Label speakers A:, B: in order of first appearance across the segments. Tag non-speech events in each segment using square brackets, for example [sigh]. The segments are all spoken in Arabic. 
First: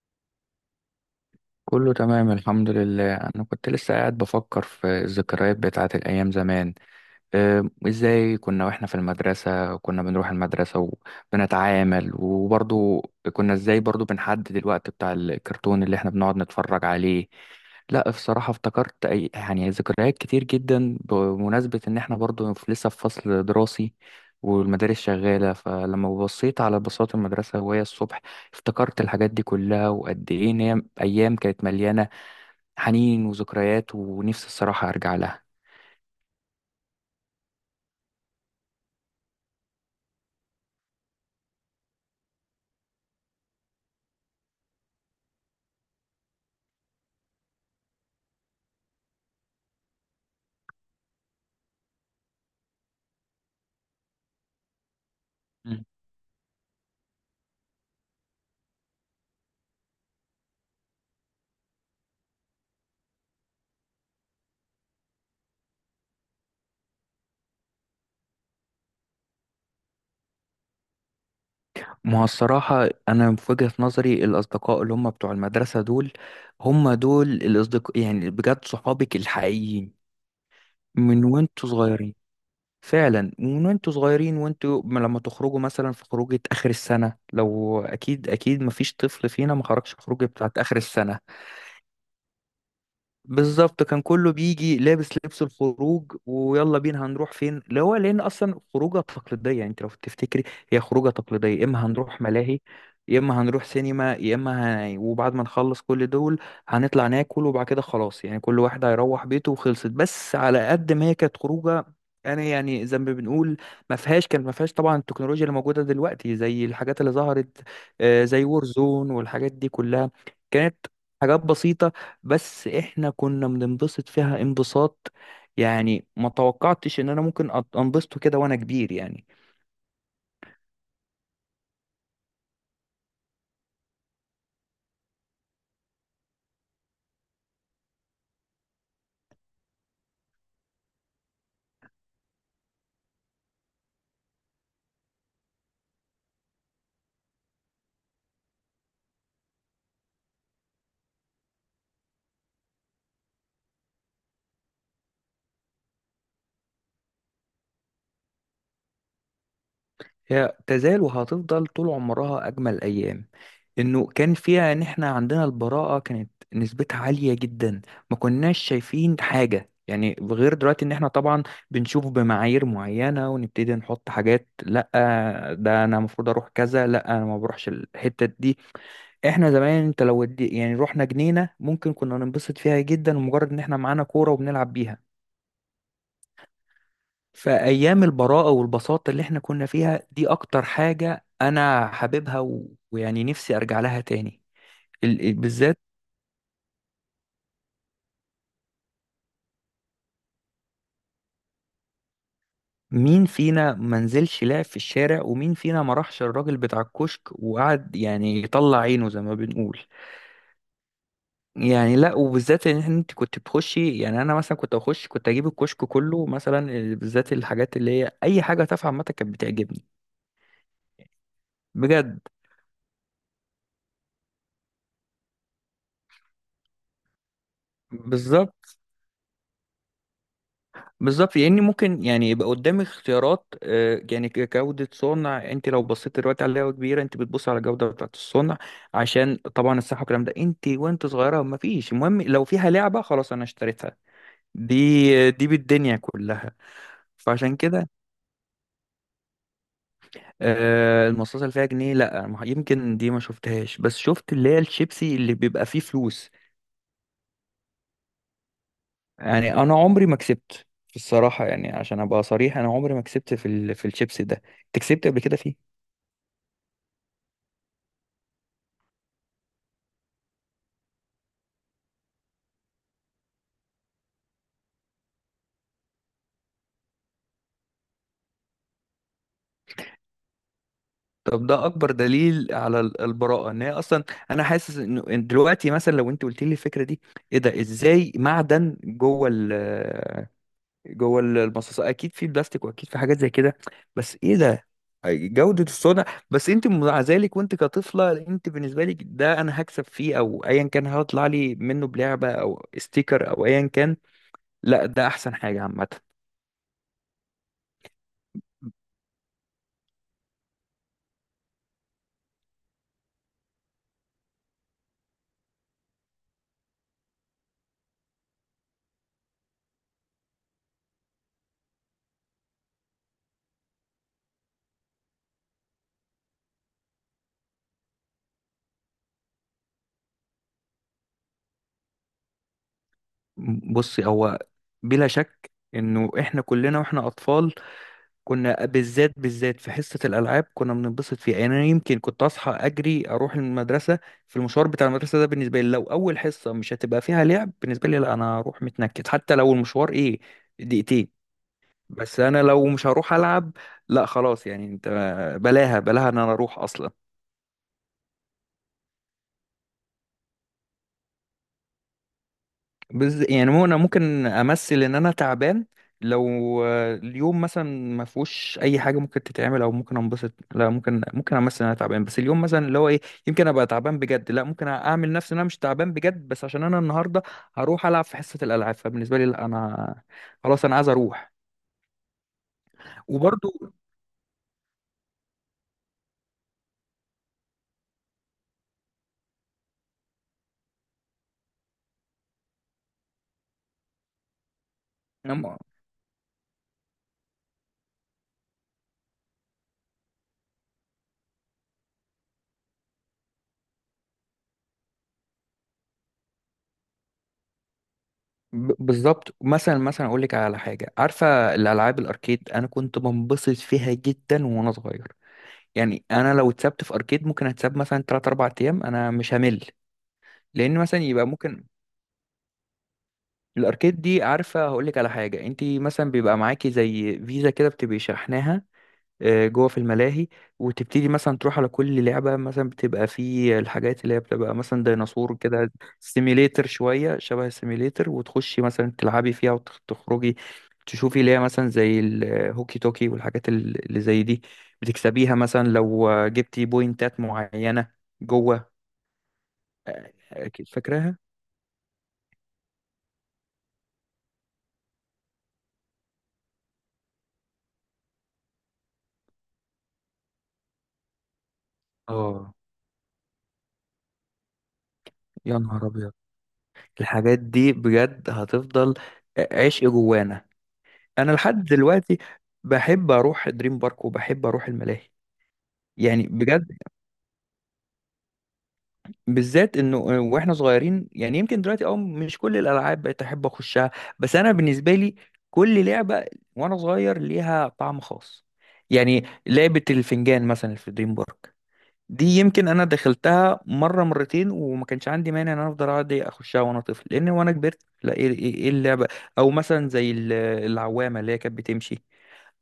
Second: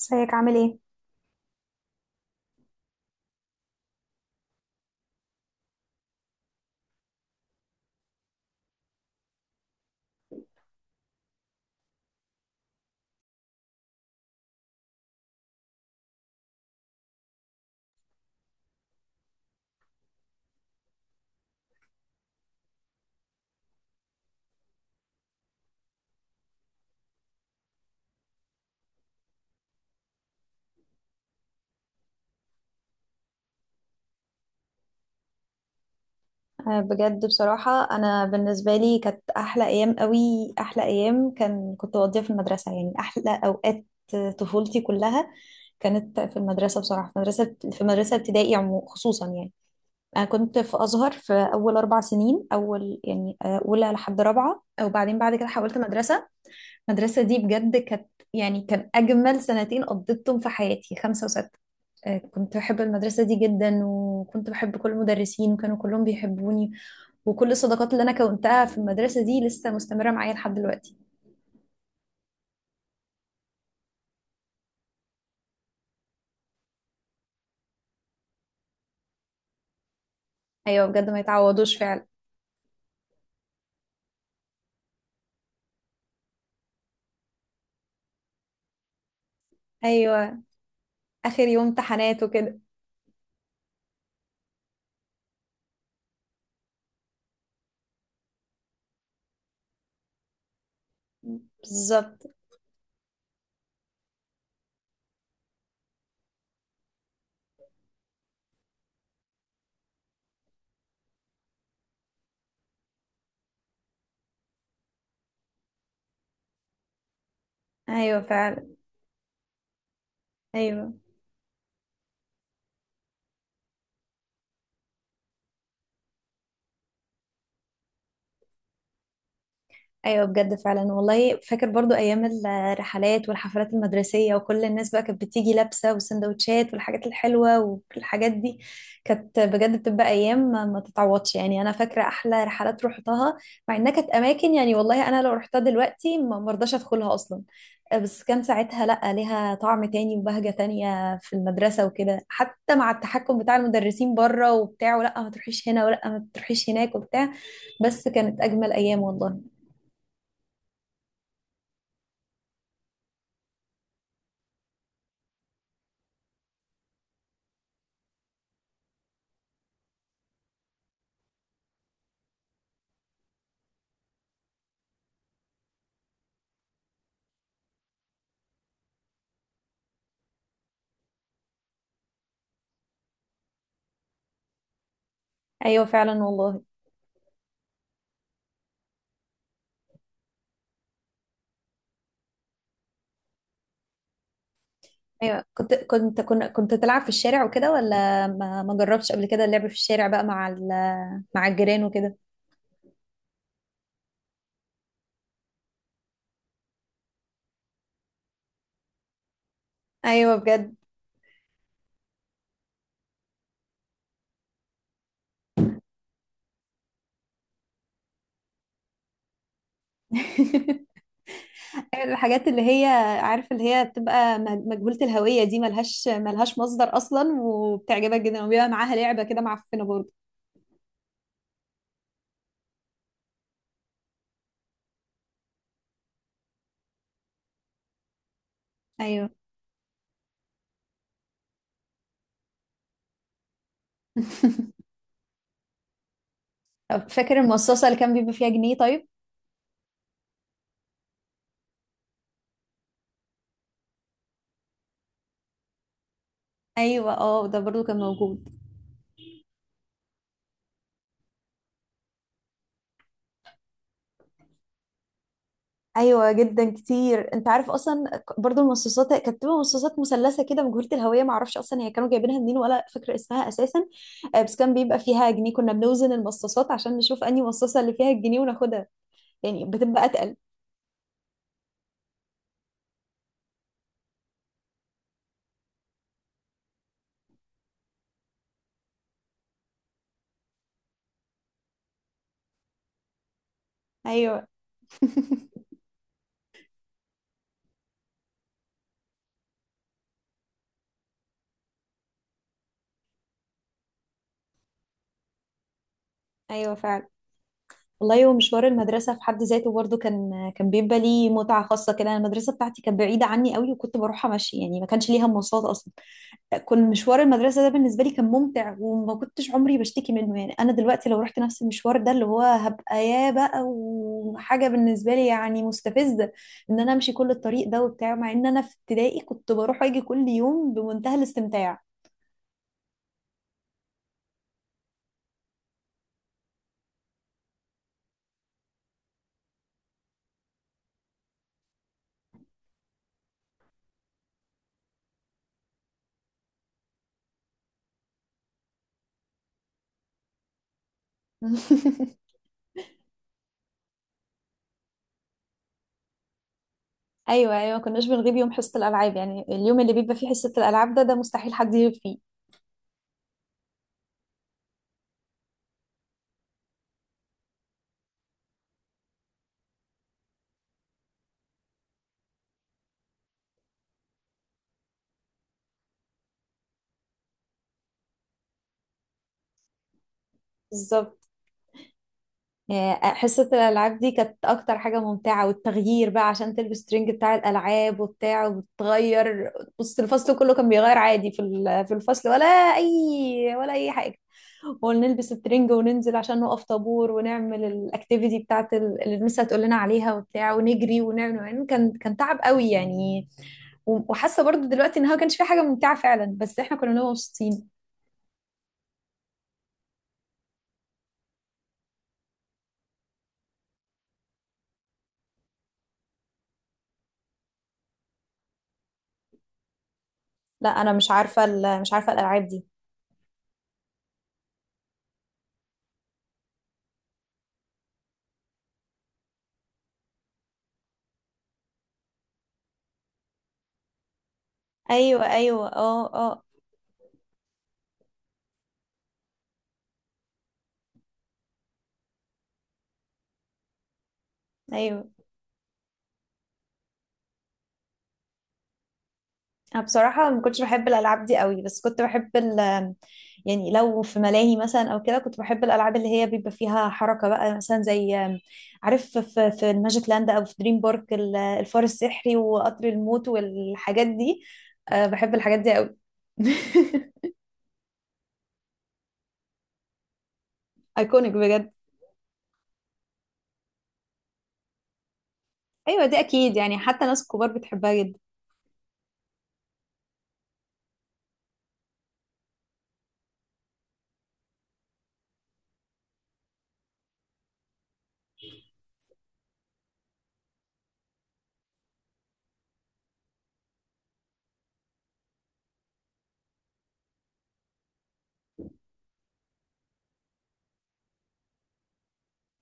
A: ازيك عامل ايه؟
B: كله تمام الحمد لله، انا كنت لسه قاعد بفكر في الذكريات بتاعت الايام زمان. ازاي كنا واحنا في المدرسة، كنا بنروح المدرسة وبنتعامل، وبرضو كنا ازاي برضو بنحدد الوقت بتاع الكرتون اللي احنا بنقعد نتفرج عليه. لا، بصراحة افتكرت أي يعني ذكريات كتير جدا بمناسبة إن إحنا برضو لسه في فصل دراسي والمدارس شغالة، فلما بصيت على بساط المدرسة وهي الصبح افتكرت الحاجات دي كلها، وقد إيه إن هي أيام كانت مليانة حنين وذكريات، ونفسي الصراحة أرجع لها.
A: آه، بجد بصراحة أنا بالنسبة لي كانت أحلى أيام قوي. أحلى أيام كنت بقضيها في المدرسة، يعني أحلى أوقات طفولتي كلها كانت في المدرسة بصراحة. في مدرسة ابتدائي خصوصا يعني. أنا كنت في أزهر في أول 4 سنين، أول يعني أولى لحد رابعة، وبعدين بعد كده حولت مدرسة. المدرسة دي بجد كان أجمل سنتين قضيتهم في حياتي، 5 و6. آه، كنت بحب المدرسة دي جدا، وكنت بحب كل المدرسين وكانوا كلهم بيحبوني، وكل الصداقات اللي أنا كونتها في المدرسة دي لسه مستمرة معايا لحد دلوقتي.
B: ما هو الصراحة أنا في وجهة نظري الأصدقاء اللي هم بتوع المدرسة دول هم دول الأصدقاء، يعني بجد صحابك الحقيقيين
A: أيوة، بجد ما
B: من وانتوا
A: يتعوضوش فعلا.
B: صغيرين. فعلا من وانتوا صغيرين وانتوا لما تخرجوا مثلا في خروجة آخر السنة، لو أكيد أكيد مفيش طفل فينا ما خرجش في خروجة
A: أيوة،
B: بتاعت آخر السنة.
A: آخر يوم امتحانات وكده.
B: بالظبط، كان كله بيجي لابس لبس الخروج ويلا بينا هنروح فين، اللي هو لان اصلا خروجه تقليديه، يعني انت لو تفتكري هي خروجه تقليديه، يا اما هنروح
A: بالظبط.
B: ملاهي، يا اما هنروح سينما، وبعد ما نخلص كل دول هنطلع ناكل، وبعد كده خلاص يعني كل واحد هيروح بيته وخلصت. بس على قد ما هي كانت خروجه، انا يعني زي ما بنقول ما فيهاش طبعا التكنولوجيا اللي موجوده دلوقتي، زي الحاجات اللي ظهرت
A: أيوة
B: زي
A: فعلا.
B: وورزون والحاجات دي كلها. كانت
A: أيوة.
B: حاجات بسيطة بس احنا كنا بننبسط فيها انبساط، يعني ما توقعتش ان انا ممكن انبسطه كده وانا كبير يعني.
A: ايوه بجد فعلا والله، فاكر برضو ايام الرحلات والحفلات المدرسيه، وكل الناس بقى كانت بتيجي لابسه وسندوتشات والحاجات الحلوه والحاجات دي. كانت بجد بتبقى ايام ما تتعوضش يعني. انا فاكره احلى رحلات روحتها، مع انها كانت اماكن يعني والله انا لو رحتها دلوقتي ما مرضاش ادخلها اصلا. آه، بس كان ساعتها لا، ليها طعم تاني وبهجه تانية في المدرسه وكده، حتى مع التحكم بتاع المدرسين بره وبتاع، ولا ما تروحيش هنا ولا ما تروحيش هناك وبتاع. بس كانت اجمل ايام والله.
B: هي تزال وهتفضل طول عمرها اجمل ايام، انه كان فيها ان احنا عندنا البراءة كانت نسبتها عالية جدا، ما كناش شايفين حاجة يعني غير دلوقتي ان احنا طبعا بنشوف بمعايير معينة ونبتدي نحط حاجات. لا، ده انا المفروض اروح كذا، لا انا ما بروحش الحتة دي. احنا زمان انت لو ودي يعني رحنا جنينة ممكن كنا ننبسط فيها جدا، ومجرد ان احنا معانا كورة وبنلعب بيها.
A: ايوه فعلا والله.
B: فايام البراءة والبساطة اللي احنا كنا فيها دي اكتر حاجة انا حاببها، ويعني نفسي ارجع لها تاني،
A: ايوه، كنت
B: بالذات.
A: كنت كنت, كنت تلعب في الشارع وكده؟ ولا ما جربتش قبل كده اللعب في الشارع بقى مع الجيران وكده؟
B: مين فينا ما نزلش لعب في الشارع، ومين فينا ما راحش الراجل بتاع الكشك وقعد يعني يطلع عينه زي ما بنقول.
A: ايوه بجد.
B: يعني لا، وبالذات ان انت كنت بتخشي، يعني انا مثلا كنت اخش كنت اجيب الكشك كله مثلا. بالذات الحاجات اللي هي اي حاجه تافهه عامه كانت بتعجبني
A: [laughs] أيوة،
B: بجد.
A: الحاجات اللي هي، عارف اللي هي بتبقى مجهولة الهوية دي، ملهاش مصدر اصلا وبتعجبك جدا، وبيبقى
B: بالظبط
A: معاها لعبة كده معفنة برضه.
B: بالظبط، لاني ممكن يعني يبقى قدامي اختيارات، يعني جوده صنع. انت لو بصيت دلوقتي على لعبه كبيره انت بتبص على الجوده بتاعت الصنع،
A: ايوه.
B: عشان طبعا الصحه والكلام ده. انت وانت صغيره ما فيش، المهم لو فيها لعبه خلاص انا اشتريتها،
A: [laughs]
B: دي بالدنيا كلها.
A: طب فاكر
B: فعشان كده
A: المصاصة اللي كان بيبقى فيها جنيه طيب؟
B: المصاصه اللي فيها جنيه لا يمكن دي ما شفتهاش، بس شفت اللي هي الشيبسي اللي بيبقى فيه فلوس.
A: ايوه، اه، ده برضه كان موجود.
B: يعني انا عمري ما كسبت في الصراحه، يعني عشان ابقى صريح انا عمري ما كسبت في الشيبس ده. انت كسبت قبل كده فيه؟
A: ايوه جدا كتير. انت عارف اصلا، برضو المصاصات كانت بتبقى مصاصات مثلثه كده مجهوله الهويه، ما اعرفش اصلا هي كانوا جايبينها منين، ولا فاكره اسمها اساسا. آه، بس كان بيبقى فيها جنيه، كنا بنوزن المصاصات عشان نشوف انهي مصاصه اللي فيها الجنيه وناخدها، يعني بتبقى اتقل.
B: طب ده اكبر دليل على البراءه ان هي اصلا. انا حاسس انه إن دلوقتي مثلا لو انت قلت لي الفكره دي، ايه ده، ازاي معدن المصاصات، اكيد في بلاستيك واكيد في حاجات زي كده، بس ايه
A: ايوه.
B: ده،
A: [laughs]
B: جوده الصنع. بس انت مع ذلك وانت كطفله، انت بالنسبه لك ده انا هكسب فيه او ايا كان هطلع لي منه بلعبه او ستيكر او ايا كان، لا ده احسن حاجة عامة.
A: ايوه فعلا والله. ومشوار المدرسه في حد ذاته برضو كان بيبقى ليه متعه خاصه كده. أنا المدرسه بتاعتي كانت بعيده عني قوي، وكنت بروحها ماشي يعني، ما كانش ليها مواصلات اصلا. كان مشوار المدرسة ده بالنسبة لي كان ممتع، وما كنتش عمري بشتكي منه يعني. أنا دلوقتي لو رحت نفس المشوار ده، اللي هو هبقى يا بقى وحاجة بالنسبة لي يعني مستفزة إن أنا أمشي كل الطريق ده وبتاع، مع إن أنا في ابتدائي كنت بروح وأجي كل يوم بمنتهى الاستمتاع.
B: بصي، هو بلا شك انه احنا كلنا واحنا اطفال كنا بالذات بالذات في حصة الالعاب كنا بننبسط فيها. يعني انا يمكن كنت اصحى اجري اروح المدرسة، في المشوار بتاع المدرسة ده بالنسبة لي لو اول حصة مش هتبقى فيها لعب بالنسبة لي لا، انا هروح متنكد حتى لو المشوار ايه، دقيقتين. بس
A: [laughs]
B: انا لو مش هروح العب، لا خلاص يعني انت، بلاها بلاها ان انا اروح اصلا.
A: أيوه أيوه، ما كناش بنغيب يوم حصة الألعاب يعني. اليوم اللي بيبقى فيه حصة الألعاب ده مستحيل حد يغيب فيه.
B: يعني مو انا ممكن امثل ان انا تعبان، لو اليوم مثلا ما فيهوش اي حاجه ممكن تتعمل او ممكن انبسط، لا ممكن امثل ان انا تعبان. بس اليوم مثلا اللي هو ايه، يمكن ابقى تعبان بجد، لا ممكن اعمل نفسي ان انا مش تعبان بجد، بس عشان انا النهارده هروح العب في حصه الالعاب، فبالنسبه لي لا انا، خلاص انا عايز
A: بالظبط.
B: اروح.
A: آه، حصة
B: وبرضو
A: الألعاب دي كانت أكتر حاجة ممتعة، والتغيير بقى عشان تلبس ترنج بتاع الألعاب وبتاع وبتغير. بص الفصل كله كان بيغير عادي في الفصل، أي ولا أي حاجة. ونلبس
B: أم-
A: الترنج وننزل عشان نقف طابور ونعمل الأكتيفيتي اللي المس هتقول لنا عليها وبتاع، ونجري ونعمل، يعني كان كان تعب قوي يعني. و- وحاسة برضو دلوقتي إنها ما كانش في حاجة ممتعة فعلا، بس إحنا كنا بنبقى مبسوطين.
B: بالظبط. مثلا اقول لك على حاجه، عارفه الالعاب الاركيد؟ انا كنت بنبسط فيها جدا وانا صغير، يعني انا لو اتسبت في اركيد ممكن اتساب مثلا 3 4 ايام انا مش همل.
A: لا
B: لان
A: أنا
B: مثلا
A: مش
B: يبقى
A: عارفة
B: ممكن،
A: مش عارفة الألعاب دي.
B: الاركيد دي عارفه هقول لك على حاجه، انت مثلا بيبقى معاكي زي فيزا كده بتبقي شحناها جوه في الملاهي، وتبتدي مثلا تروح على كل لعبة مثلا، بتبقى في الحاجات اللي هي بتبقى مثلا
A: ايوه
B: ديناصور
A: ايوه،
B: كده،
A: اه اه.
B: سيميليتر شوية، شبه السيميليتر، وتخشي مثلا تلعبي فيها وتخرجي، تشوفي اللي هي مثلا زي الهوكي توكي والحاجات اللي زي دي،
A: ايوه.
B: بتكسبيها مثلا لو جبتي بوينتات معينة جوه.
A: أنا بصراحة ما كنتش
B: أكيد
A: بحب
B: فاكراها.
A: الألعاب دي قوي، بس كنت بحب يعني لو في ملاهي مثلا أو كده، كنت بحب الألعاب اللي هي بيبقى فيها حركة بقى، مثلا زي، عارف، في الماجيك لاند أو في دريم بارك، ال- الفار السحري
B: اه،
A: وقطر الموت والحاجات دي. أه بحب الحاجات
B: يا
A: دي
B: نهار
A: قوي.
B: أبيض.
A: [laughs]
B: الحاجات دي بجد هتفضل عشق جوانا.
A: ايكونيك
B: انا لحد
A: بجد.
B: دلوقتي بحب اروح دريم بارك وبحب اروح الملاهي،
A: أيوة دي
B: يعني
A: أكيد
B: بجد،
A: يعني، حتى ناس كبار بتحبها جدا.
B: بالذات انه واحنا صغيرين. يعني يمكن دلوقتي اه مش كل الالعاب بقيت احب اخشها، بس انا بالنسبه لي كل لعبه وانا صغير ليها طعم خاص. يعني لعبه الفنجان مثلا في دريم بارك، دي يمكن انا دخلتها مره مرتين وما كانش عندي مانع ان انا افضل اقعد اخشها وانا طفل، لان وانا كبرت لا، ايه إيه اللعبه، او مثلا زي العوامه اللي هي كانت بتمشي،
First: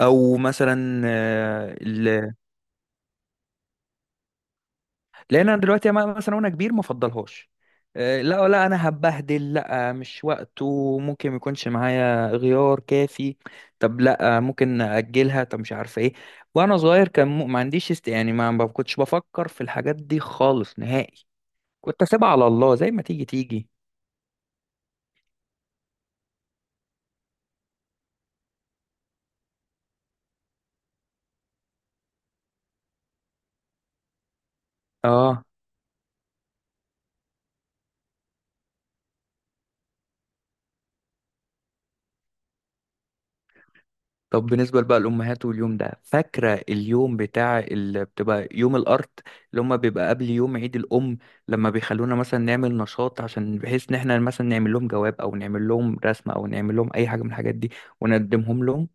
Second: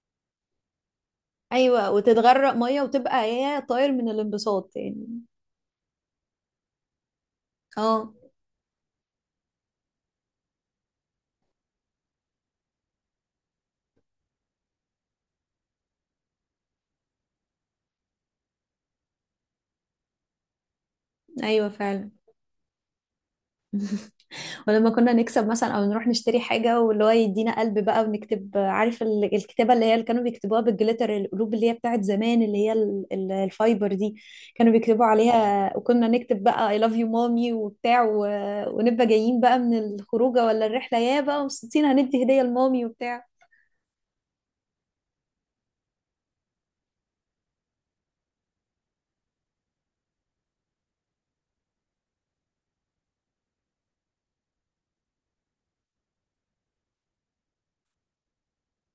B: او مثلا
A: أيوة، وتتغرق مية وتبقى هي طاير من الانبساط يعني.
B: لان انا دلوقتي مثلا وانا كبير ما افضلهاش.
A: اه.
B: لا لا انا هبهدل، لا مش وقته، ممكن ما يكونش معايا غيار كافي، طب لا ممكن اجلها، طب مش عارفه ايه. وانا صغير كان ما عنديش است، يعني ما كنتش بفكر في الحاجات دي خالص نهائي،
A: أيوة
B: كنت
A: فعلا.
B: اسيبها على الله زي ما تيجي تيجي.
A: [laughs] ولما كنا نكسب مثلا او نروح نشتري حاجه، واللي هو يدينا قلب بقى ونكتب، عارف، الكتابه اللي هي اللي كانوا بيكتبوها بالجليتر، القلوب اللي هي بتاعت زمان اللي هي الفايبر دي، كانوا بيكتبوا
B: اه
A: عليها، وكنا نكتب بقى I love you mommy وبتاع، و... ونبقى جايين بقى من الخروجه ولا الرحله، يا بقى مبسوطين هندي هديه لمامي وبتاع.
B: طب بالنسبة بقى للأمهات، واليوم ده فاكرة اليوم بتاع اللي بتبقى يوم الأرض اللي هما بيبقى قبل يوم عيد الأم، لما بيخلونا مثلا نعمل نشاط عشان بحيث إن إحنا مثلا نعمل لهم جواب أو نعمل لهم رسمة أو نعمل لهم أي حاجة من الحاجات دي ونقدمهم لهم.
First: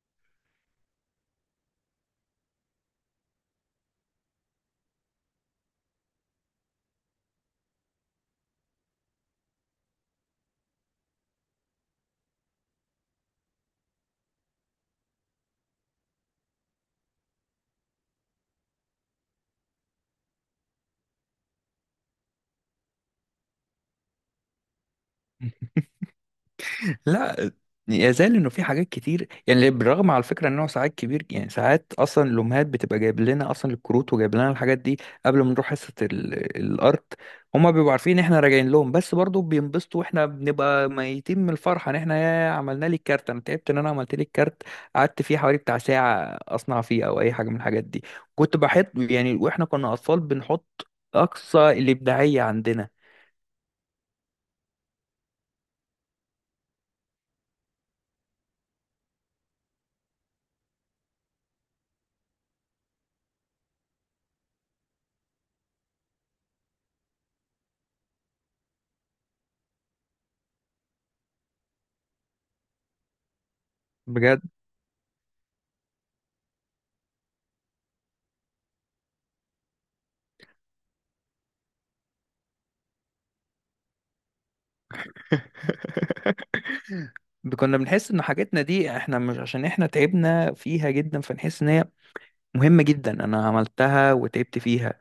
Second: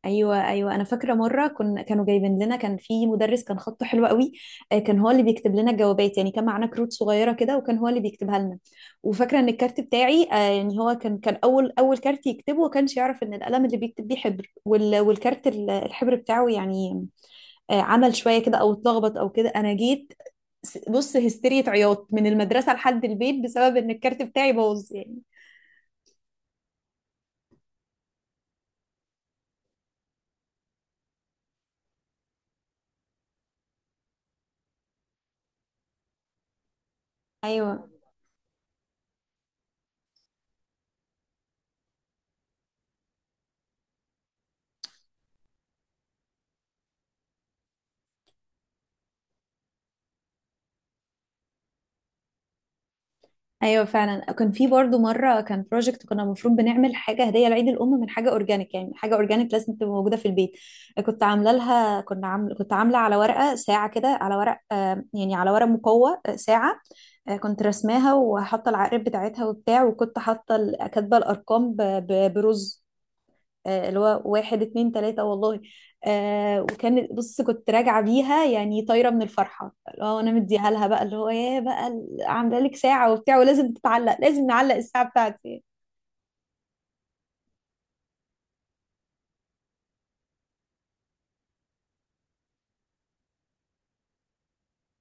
A: ايوه ايوه، انا فاكره مره كانوا جايبين لنا، كان في مدرس كان خطه حلو قوي. آه، كان هو اللي بيكتب لنا الجوابات يعني، كان معانا كروت صغيره كده، وكان هو اللي بيكتبها لنا. وفاكره ان الكارت بتاعي، يعني هو كان اول كارت يكتبه، وكانش يعرف ان القلم اللي بيكتب بيه حبر، والكارت، الحبر بتاعه يعني عمل شويه كده او اتلخبط او كده. انا جيت بص هستيرية عياط من المدرسه لحد البيت، بسبب ان الكارت بتاعي باظ يعني.
B: لا يزال انه في حاجات كتير يعني، بالرغم على فكره انه ساعات كبير، يعني ساعات اصلا الامهات بتبقى جايب لنا اصلا الكروت وجايب لنا الحاجات دي قبل ما نروح حصه الارت، هما
A: ايوه.
B: بيبقوا عارفين احنا راجعين لهم، بس برضو بينبسطوا واحنا بنبقى ميتين من الفرحه ان احنا يا عملنا لي الكارت، انا تعبت ان انا عملت لي الكارت، قعدت فيه حوالي بتاع ساعه اصنع فيه او اي حاجه من الحاجات دي. كنت بحط يعني، واحنا كنا اطفال بنحط اقصى الابداعيه عندنا.
A: ايوه فعلا، كان في برضو مره كان بروجكت، كنا المفروض بنعمل حاجه هديه لعيد الام من حاجه اورجانيك، يعني حاجه اورجانيك لازم تبقى موجوده في البيت. كنت عامله لها كنا عامل كنت عامله على ورقه ساعه كده، على ورق، يعني على ورق مقوى، ساعه. كنت رسماها وحاطه العقارب بتاعتها وبتاع، وكنت حاطه كاتبه الارقام برز، اللي هو
B: بجد.
A: 1 2 3 والله. وكان، بص، كنت راجعة بيها يعني طايرة من الفرحة، اللي هو أنا مديها لها بقى، اللي هو يا بقى، ال- عاملة لك ساعة وبتاع، ولازم تتعلق، لازم نعلق الساعة بتاعتي.
B: [laughs] كنا بنحس ان حاجاتنا دي احنا مش عشان احنا تعبنا فيها جدا فنحس ان هي مهمة جدا، انا عملتها وتعبت فيها.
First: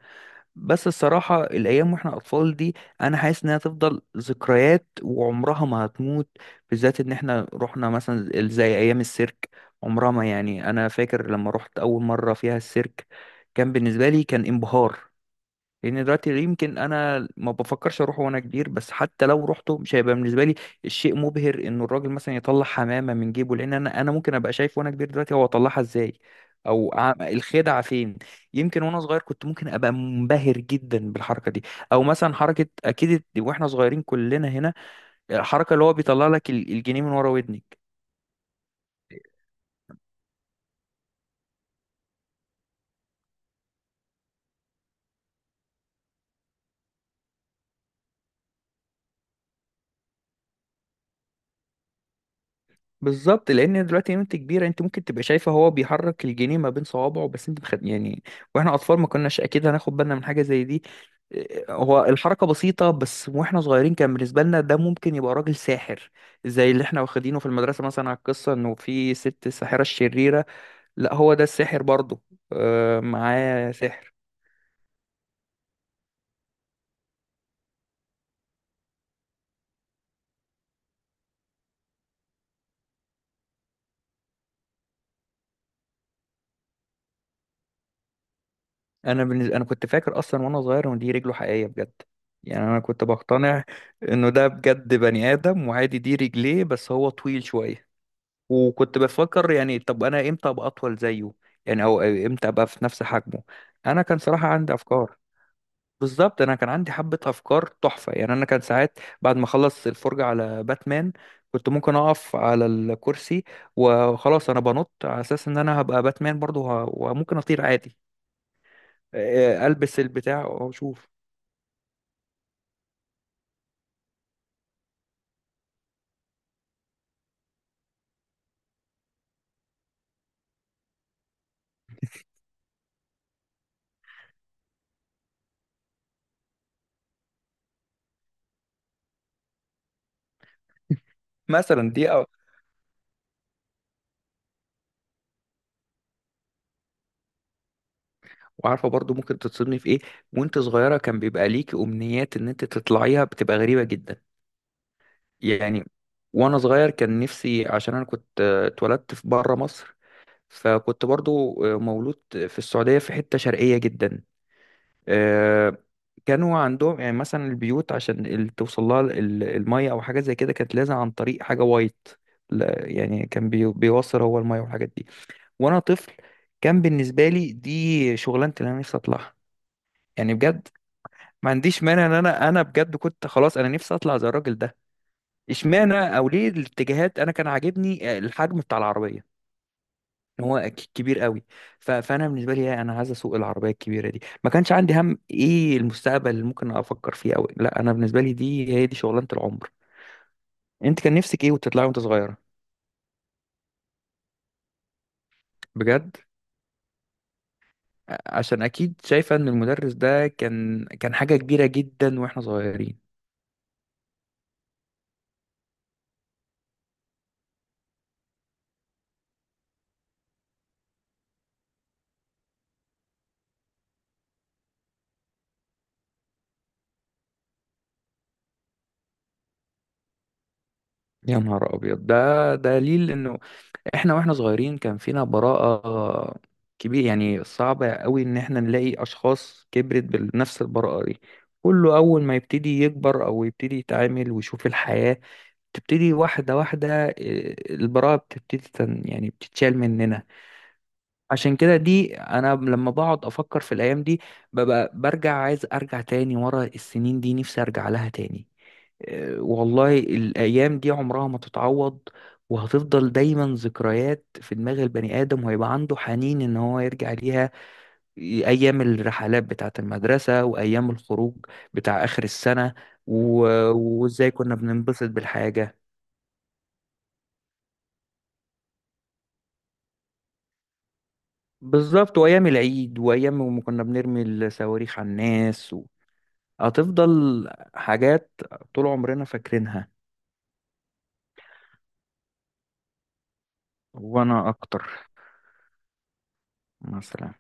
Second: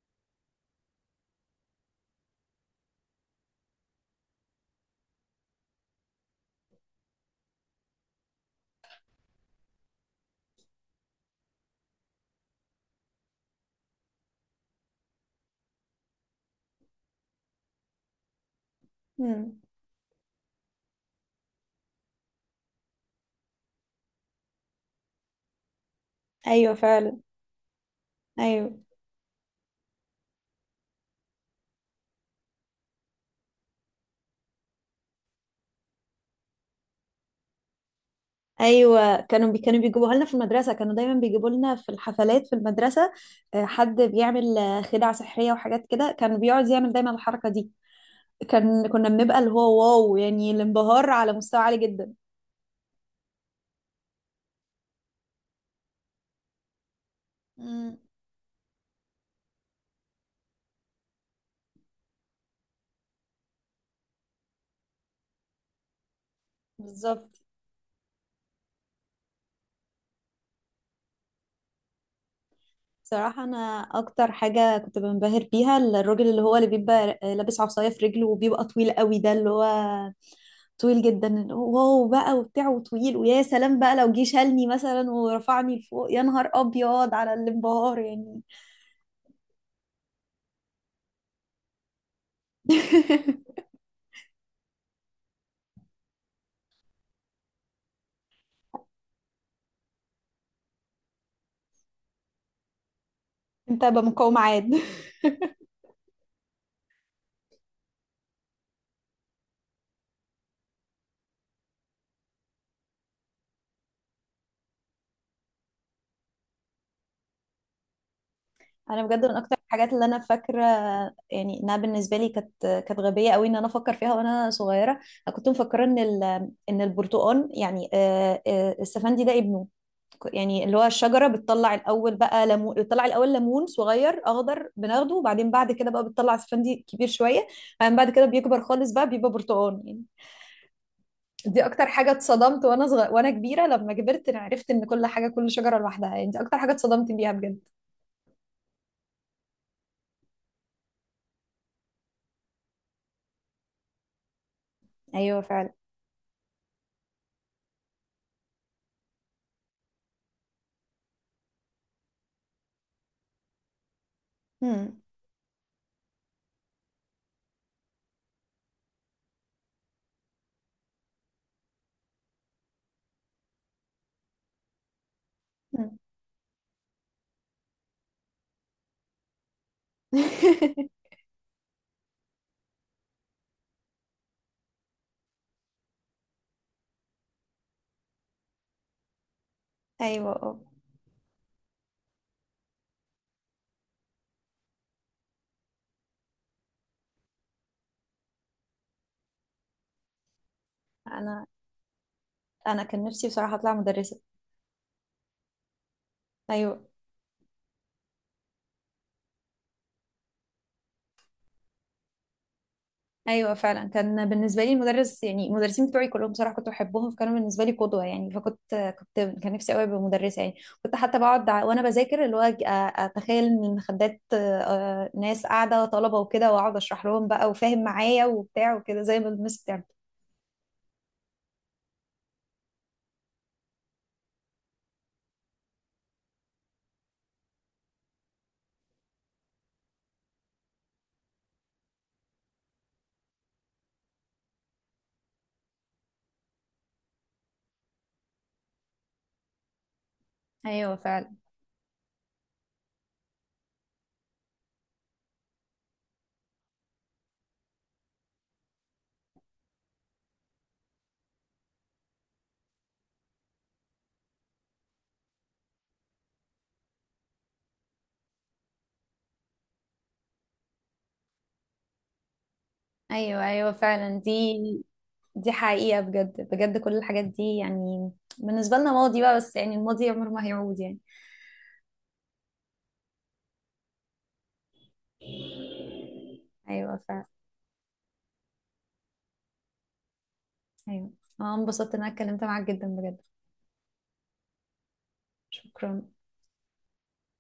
B: بس الصراحة الايام واحنا اطفال دي، انا حاسس انها تفضل ذكريات وعمرها ما هتموت، بالذات ان احنا رحنا مثلا زي ايام السيرك، عمرها ما، يعني انا فاكر لما رحت اول مرة فيها السيرك كان بالنسبة لي كان انبهار. لان دلوقتي يمكن انا ما بفكرش اروحه وانا كبير، بس حتى لو
A: مم.
B: رحته مش هيبقى بالنسبه لي الشيء مبهر انه الراجل مثلا يطلع حمامه من جيبه، لان انا ممكن ابقى شايف وانا كبير دلوقتي هو طلعها ازاي،
A: أيوة
B: او
A: فعلا.
B: الخدعه فين.
A: أيوة
B: يمكن وانا صغير كنت ممكن ابقى منبهر جدا بالحركه دي، او مثلا حركه اكيد واحنا صغيرين كلنا هنا، الحركه اللي هو بيطلع لك الجنيه من ورا ودنك.
A: أيوة، كانوا بيجيبوها لنا في المدرسة، كانوا دايما بيجيبوا لنا في الحفلات في المدرسة. آه، حد بيعمل خدع سحرية وحاجات كده، كان بيقعد يعمل دايما الحركة دي، كان كنا بنبقى اللي هو واو يعني، الانبهار على مستوى عالي جدا.
B: بالظبط، لان دلوقتي وانت كبيره انت ممكن تبقى شايفه هو بيحرك الجنيه ما بين صوابعه، بس انت
A: مم.
B: يعني واحنا اطفال ما كناش اكيد هناخد بالنا من حاجه زي دي. هو الحركه بسيطه، بس واحنا صغيرين كان بالنسبه لنا ده ممكن يبقى راجل ساحر، زي اللي احنا واخدينه
A: بالظبط.
B: في المدرسه مثلا على القصه انه في ست الساحره الشريره، لا هو ده الساحر برضه،
A: صراحة أنا
B: معاه سحر.
A: أكتر حاجة كنت بنبهر بيها الراجل اللي هو اللي بيبقى لابس عصاية في رجله وبيبقى طويل قوي، ده اللي هو طويل جدا، واو بقى وبتاع، وطويل، ويا سلام بقى لو جه شالني مثلا ورفعني لفوق، يا نهار أبيض على الانبهار يعني.
B: انا كنت فاكر اصلا وانا صغير ان دي رجله حقيقيه بجد، يعني انا كنت
A: [laughs]
B: بقتنع انه ده بجد بني ادم وعادي دي رجليه بس هو طويل شويه، وكنت بفكر يعني طب انا امتى ابقى اطول زيه، يعني او امتى ابقى في نفس حجمه.
A: انت
B: انا كان
A: بمقاوم
B: صراحة
A: عاد.
B: عندي
A: [laughs]
B: افكار، بالظبط انا كان عندي حبة افكار تحفة. يعني انا كان ساعات بعد ما اخلص الفرجة على باتمان كنت ممكن اقف على الكرسي، وخلاص انا بنط على اساس ان انا هبقى باتمان برضه، وممكن اطير عادي.
A: انا بجد من اكتر الحاجات
B: البس
A: اللي انا
B: البتاع
A: فاكره،
B: واشوف.
A: يعني انها بالنسبه لي كانت، كانت غبيه قوي ان انا افكر فيها وانا صغيره. انا كنت مفكره ان البرتقال يعني السفندي ده ابنه، يعني اللي هو الشجرة بتطلع الأول بقى ليمون، بتطلع الأول ليمون صغير أخضر بناخده، وبعدين بعد كده بقى بتطلع اسفندي كبير شوية، بعدين بعد كده بيكبر خالص بقى بيبقى برتقال يعني. دي أكتر
B: مثلا
A: حاجة اتصدمت وأنا صغير، وأنا كبيرة لما كبرت أنا عرفت إن كل حاجة، كل شجرة لوحدها يعني، دي أكتر حاجة اتصدمت بيها بجد.
B: وعارفة برضه ممكن تتصدمي في ايه وانت صغيرة، كان بيبقى ليكي امنيات ان انت تطلعيها بتبقى غريبة جدا
A: أيوه فعلا.
B: يعني. وانا صغير كان نفسي، عشان انا كنت اتولدت في بره مصر، فكنت برضو مولود في السعودية في حتة شرقية جدا.
A: هم.
B: آه، كانوا عندهم يعني مثلا البيوت عشان توصل لها المية او حاجة زي كده كانت لازم عن طريق حاجة وايت. لا، يعني كان بيوصل هو المية والحاجات دي. وانا
A: هم.
B: طفل كان بالنسبة لي دي شغلانة اللي انا نفسي اطلعها. يعني بجد
A: [laughs]
B: ما عنديش مانع ان انا بجد كنت خلاص انا نفسي اطلع زي الراجل ده، اشمعنى او ليه الاتجاهات. انا كان عاجبني الحجم بتاع العربيه،
A: أيوه
B: إن
A: أه.
B: هو كبير قوي، فانا بالنسبه لي لا، انا عايز اسوق العربيه الكبيره دي. ما كانش عندي هم ايه المستقبل اللي ممكن افكر فيه او لا، انا بالنسبه لي دي هي دي شغلانه العمر. انت كان نفسك
A: أنا
B: ايه وتطلعي وانت صغيره؟
A: أنا كان نفسي بصراحة أطلع مدرسة.
B: بجد؟
A: أيوه.
B: عشان اكيد شايفه ان المدرس ده كان حاجه كبيره جدا واحنا صغيرين.
A: ايوه فعلا، كان بالنسبه لي المدرس يعني المدرسين بتوعي كلهم بصراحه كنت بحبهم، فكانوا بالنسبه لي قدوه يعني، فكنت كان نفسي قوي ابقى مدرسه يعني. كنت حتى بقعد وانا بذاكر، اللي هو اتخيل ان المخدات ناس قاعده طلبه وكده، واقعد اشرح لهم بقى وفاهم معايا وبتاع وكده، زي ما المس بتعمل.
B: يا نهار ابيض، ده دليل انه احنا واحنا صغيرين كان فينا براءة كبير. يعني صعبة قوي ان احنا نلاقي اشخاص كبرت بنفس البراءة دي، كله اول ما يبتدي يكبر او يبتدي يتعامل ويشوف الحياة تبتدي واحدة واحدة، البراءة بتبتدي يعني بتتشال مننا.
A: ايوه فعلا.
B: عشان كده دي أنا لما بقعد أفكر في الأيام دي ببقى برجع عايز أرجع تاني ورا السنين دي، نفسي أرجع لها تاني. والله الأيام دي عمرها ما تتعوض، وهتفضل دايما ذكريات في دماغ البني آدم، وهيبقى عنده حنين إن هو يرجع ليها، أيام الرحلات بتاعة المدرسة وأيام الخروج بتاع آخر السنة،
A: ايوه ايوه فعلا،
B: وإزاي كنا
A: دي
B: بننبسط
A: دي
B: بالحاجة.
A: حقيقه بجد بجد، كل الحاجات دي يعني بالنسبه لنا ماضي بقى، بس يعني الماضي عمره ما هيعود يعني.
B: بالظبط، وأيام العيد وأيام ما كنا بنرمي الصواريخ على الناس
A: ايوه فعلا.
B: هتفضل حاجات طول عمرنا فاكرينها.
A: ايوه، انا انبسطت ان انا اتكلمت معاك جدا بجد.
B: وأنا أكتر
A: شكرا.
B: مثلا